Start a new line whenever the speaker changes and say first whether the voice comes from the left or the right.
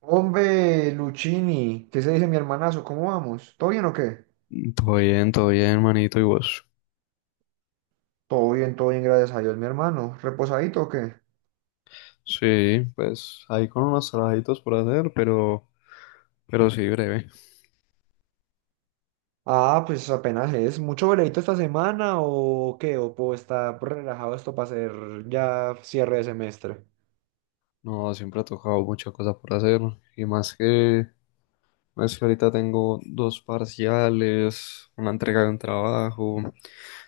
right: Hombre, Luchini, ¿qué se dice mi hermanazo? ¿Cómo vamos? ¿Todo bien o qué?
left: Todo bien, manito, y vos.
right: Todo bien, gracias a Dios, mi hermano. ¿Reposadito o qué?
left: Sí, pues ahí con unos trabajitos por hacer, pero sí, breve.
right: Ah, pues apenas es. ¿Mucho veredito esta semana o qué? ¿O puedo estar relajado esto para hacer ya cierre de semestre?
left: No, siempre ha tocado mucha cosa por hacer. Y más que ahorita tengo dos parciales, una entrega de un trabajo.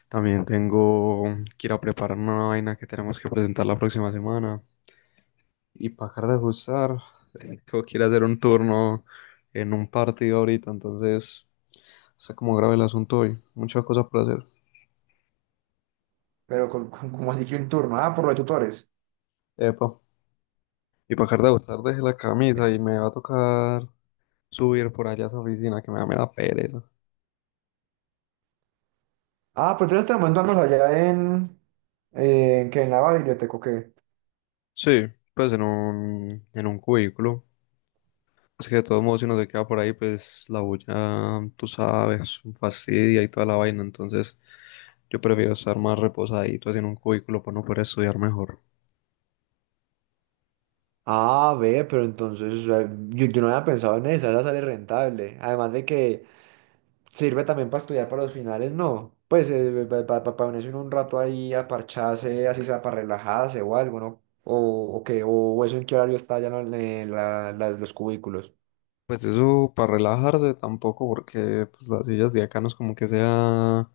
left: También tengo que ir a preparar una vaina que tenemos que presentar la próxima semana. Y para acabar de ajustar, tengo que ir a hacer un turno en un partido ahorita, entonces está como grave el asunto hoy. Muchas cosas por hacer.
right: Pero con, como así que un turno. Ah, por los tutores.
left: Epa. Y para dejar de botar dejé la camisa y me va a tocar subir por allá a esa oficina que me da mera pereza.
right: Ah, pero tú en este momento andas allá en... ¿En qué? ¿En la biblioteca o qué?
left: Sí, pues en un cubículo. Es que de todos modos si uno se queda por ahí, pues la bulla, tú sabes, fastidia y toda la vaina. Entonces yo prefiero estar más reposadito así en un cubículo para no poder estudiar mejor.
right: Ah, ve, pero entonces o sea, yo no había pensado en esa sale rentable. Además de que sirve también para estudiar para los finales, no. Pues para ponerse uno un rato ahí a parcharse, así sea para relajarse o algo, ¿no? O eso ¿en qué horario está ya?, ¿no?, en los cubículos.
left: Pues eso para relajarse tampoco, porque pues las sillas de acá no es como que sea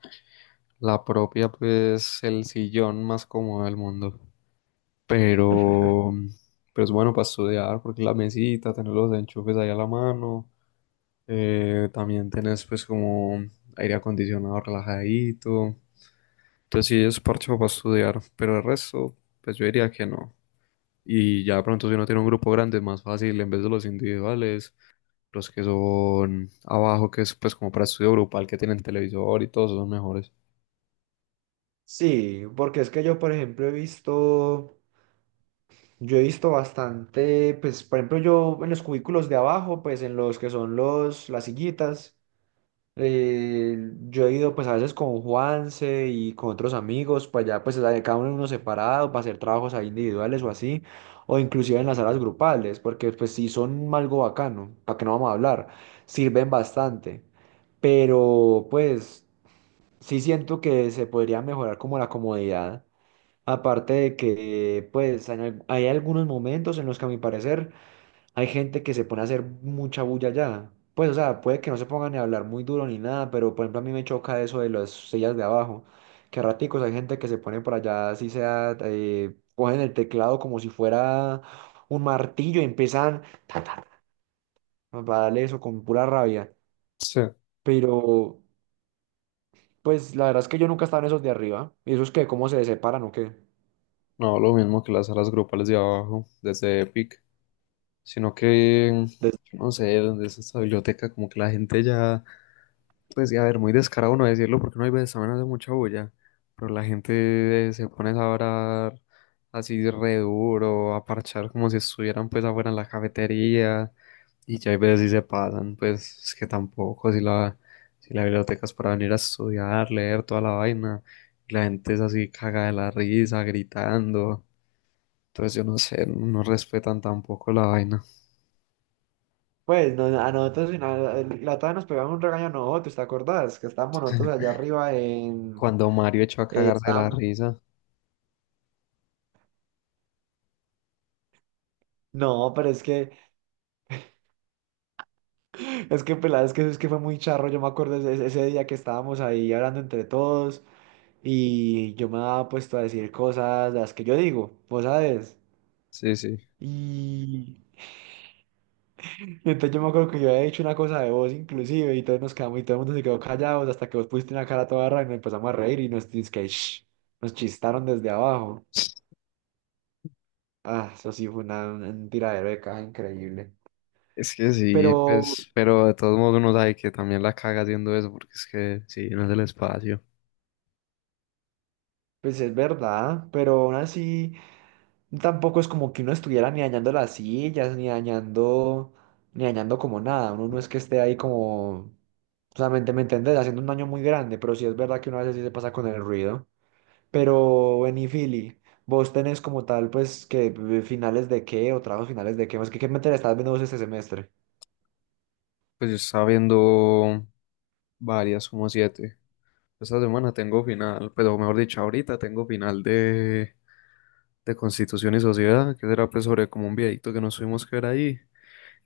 left: la propia, pues el sillón más cómodo del mundo. Pero, pero es bueno para estudiar porque la mesita, tener los enchufes ahí a la mano, también tenés pues como aire acondicionado relajadito. Entonces sí es parche para estudiar, pero el resto pues yo diría que no. Y ya de pronto si uno tiene un grupo grande es más fácil en vez de los individuales, los que son abajo que es pues como para estudio grupal que tienen televisor y todos son mejores.
right: Sí, porque es que yo, por ejemplo, he visto, yo he visto bastante, pues, por ejemplo, yo en los cubículos de abajo, pues en los que son las sillitas. Yo he ido pues a veces con Juanse y con otros amigos, pues cada uno en uno separado para hacer trabajos ahí individuales o así, o inclusive en las salas grupales, porque pues sí son algo bacano, para que no vamos a hablar, sirven bastante, pero pues sí siento que se podría mejorar como la comodidad, aparte de que pues hay algunos momentos en los que a mi parecer hay gente que se pone a hacer mucha bulla allá. Pues, o sea, puede que no se pongan ni a hablar muy duro ni nada, pero por ejemplo a mí me choca eso de las sillas de abajo, que a raticos hay gente que se pone por allá, así sea, cogen el teclado como si fuera un martillo y empiezan ta, ta, ta, a darle eso con pura rabia.
left: Sí,
right: Pero, pues, la verdad es que yo nunca he estado en esos de arriba. ¿Y esos que cómo se separan o qué?
left: no, lo mismo que las salas grupales de abajo desde Epic. Sino que,
right: Des-
left: yo no sé, donde es esta biblioteca, como que la gente ya, pues, y a ver, muy descarado no decirlo porque no hay veces también hace mucha bulla, pero la gente se pone a hablar así re duro, a parchar como si estuvieran pues afuera en la cafetería, y ya hay veces sí se pasan, pues es que tampoco, si la biblioteca es para venir a estudiar, leer toda la vaina, y la gente es así caga de la risa, gritando, entonces yo no sé, no respetan tampoco la vaina.
right: Pues, no, a nosotros, en la otra nos pegaban un regaño a nosotros, ¿te acordás? Que estábamos nosotros allá arriba en...
left: Cuando Mario echó a
right: Eh,
left: cagarse de la
right: estábamos-
left: risa.
right: No, pero es que, pelada, es que fue muy charro. Yo me acuerdo ese día que estábamos ahí hablando entre todos y yo me había puesto a decir cosas, las que yo digo, vos sabes.
left: Sí, sí.
right: Y, y entonces yo me acuerdo que yo había dicho una cosa de vos inclusive y todos nos quedamos y todo el mundo se quedó callados hasta que vos pusiste una cara toda rara y nos empezamos a reír y nos dice que "Shh", nos chistaron desde abajo. Ah, eso sí fue una, un tiradero de caja increíble.
left: Es que sí,
right: Pero,
left: pues, pero de todos modos uno sabe que también la caga haciendo eso, porque es que sí, no es el espacio.
right: pues es verdad, pero aún así. Tampoco es como que uno estuviera ni dañando las sillas, ni dañando como nada. Uno no es que esté ahí como, solamente me entendés, haciendo un daño muy grande, pero sí es verdad que uno a veces sí se pasa con el ruido. Pero, Benny Philly, vos tenés como tal, pues, que finales de qué o trabajos finales de qué, más que qué materia estás viendo vos este semestre.
left: Pues yo estaba viendo varias, como siete. Esta semana tengo final, pero mejor dicho, ahorita tengo final de Constitución y Sociedad, que será pues sobre como un viejito que nos tuvimos que ver ahí,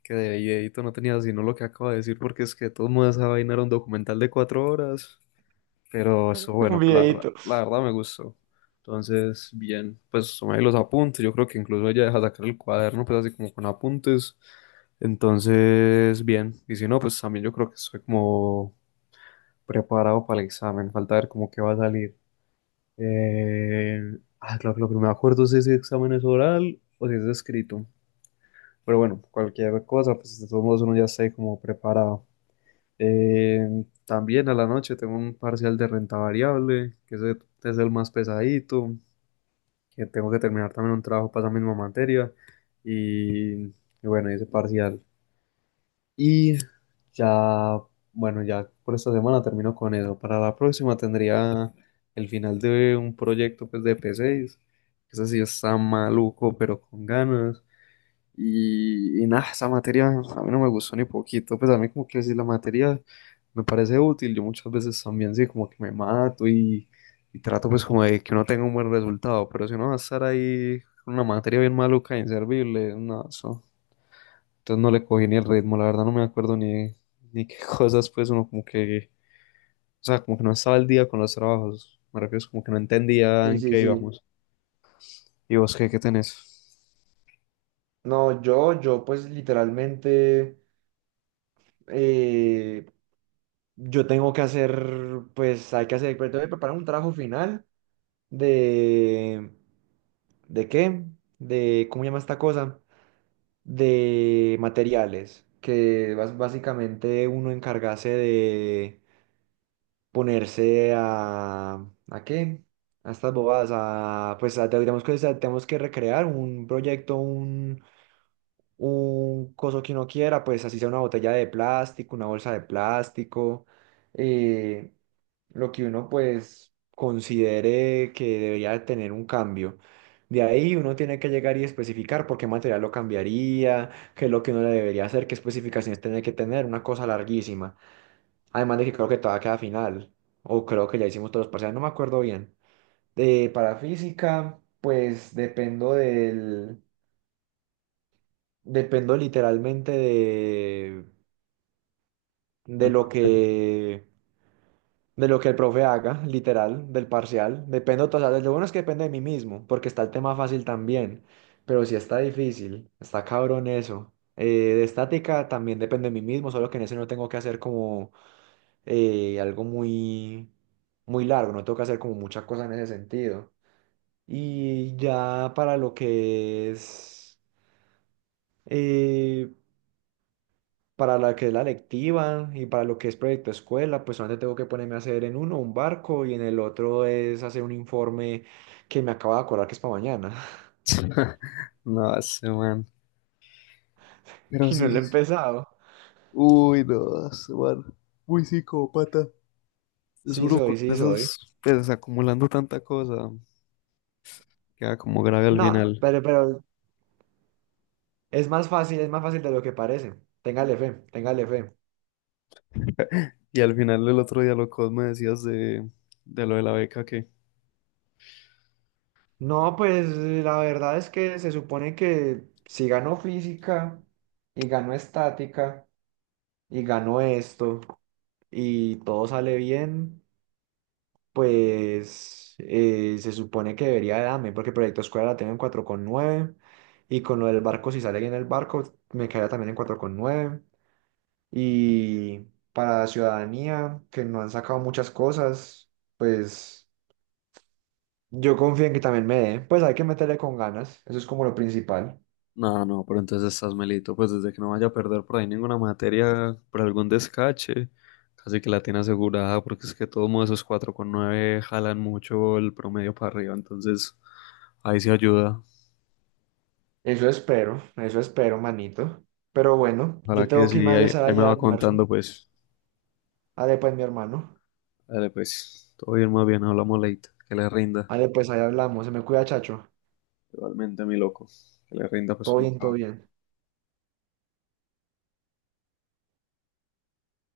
left: que de viejito no tenía sino lo que acabo de decir, porque es que de todos modos esa vaina era un documental de 4 horas. Pero eso,
right: Un
left: bueno, pues, la, verdad-
right: videíto.
left: la verdad me gustó. Entonces, bien, pues tomé ahí los apuntes. Yo creo que incluso ella deja sacar el cuaderno, pues así como con apuntes. Entonces, bien. Y si no, pues también yo creo que estoy como preparado para el examen. Falta ver cómo que va a salir. Eh, ah, claro que lo que no me acuerdo es si ese examen es oral o si es escrito. Pero bueno, cualquier cosa, pues de todos modos uno ya está ahí como preparado. Eh, También a la noche tengo un parcial de renta variable, que ese es el más pesadito, que tengo que terminar también un trabajo para esa misma materia. Y bueno, ese parcial. Y ya, bueno, ya por esta semana termino con eso. Para la próxima tendría el final de un proyecto pues, de P6. Ese sí está maluco, pero con ganas. Y nada, esa materia a mí no me gustó ni poquito, pues a mí como que si la materia me parece útil, yo muchas veces también sí, como que me mato y trato pues como de que uno tenga un buen resultado, pero si uno va a estar ahí con una materia bien maluca, inservible, no, eso, entonces no le cogí ni el ritmo, la verdad no me acuerdo ni qué cosas pues uno como que, o sea, como que no estaba al día con los trabajos, me refiero es como que no entendía
right: Sí,
left: en
right: sí,
left: qué
right: sí.
left: íbamos. ¿Y vos qué tenés?
right: No, yo, pues, literalmente, eh, yo tengo que hacer, pues, hay que hacer, pero tengo que preparar un trabajo final de... ¿De qué? De, ¿cómo llama esta cosa? De materiales, que básicamente uno encargase de ponerse a... ¿A qué? A estas bobadas, a, pues digamos que o sea, tenemos que recrear un proyecto, un coso que uno quiera, pues así sea una botella de plástico, una bolsa de plástico, eh, lo que uno pues considere que debería tener un cambio. De ahí uno tiene que llegar y especificar por qué material lo cambiaría, qué es lo que uno le debería hacer, qué especificaciones tiene que tener, una cosa larguísima. Además de que creo que todavía queda final, o creo que ya hicimos todos los parciales, no me acuerdo bien. Para física, pues dependo literalmente de
left: El profe.
right: de lo que el profe haga, literal, del parcial. Dependo, o sea, lo bueno es que depende de mí mismo, porque está el tema fácil también, pero si está difícil, está cabrón eso. De estática también depende de mí mismo, solo que en ese no tengo que hacer como algo muy largo, no tengo que hacer como mucha cosa en ese sentido. Y ya para lo que es... eh, para la que es la lectiva y para lo que es proyecto escuela, pues solamente tengo que ponerme a hacer en uno un barco y en el otro es hacer un informe que me acabo de acordar que es para mañana.
left: No, ese man. Pero
right: Y no
left: sí,
right: lo he
left: sí. Sí.
right: empezado.
left: Uy, no, ese man. Muy psicópata. Es
right: Sí
left: uno con
right: soy, sí soy.
left: esos, pues acumulando tanta cosa, queda como grave al
right: No,
left: final.
right: pero es más fácil de lo que parece. Téngale fe, téngale fe.
left: Y al final el otro día lo que vos me decías de lo de la beca que...
right: No, pues la verdad es que se supone que si gano física y gano estática y gano esto y todo sale bien, pues se supone que debería darme, porque Proyecto Escuela la tengo en 4,9 y con lo del barco, si sale bien el barco, me quedaría también en 4,9. Y para Ciudadanía, que no han sacado muchas cosas, pues yo confío en que también me dé, pues hay que meterle con ganas, eso es como lo principal.
left: No, no, pero entonces estás melito, pues desde que no vaya a perder por ahí ninguna materia, por algún descache, casi que la tiene asegurada, porque es que todos modos esos 4,9 jalan mucho el promedio para arriba, entonces ahí se ayuda.
right: Eso espero, manito. Pero bueno,
left: Para
right: yo
left: que
right: tengo que irme
left: sí,
right: a
left: ahí,
right: hacer
left: ahí me
right: allá
left: va
right: almuerzo.
left: contando, pues.
right: Ale pues, mi hermano.
left: Dale, pues, todo bien, más bien, hablamos late. Que le rinda.
right: Ale pues, ahí hablamos. Se me cuida, chacho.
left: Igualmente, mi loco. Que le rinda, pues,
right: Todo
left: un
right: bien, todo
left: trabajo.
right: bien.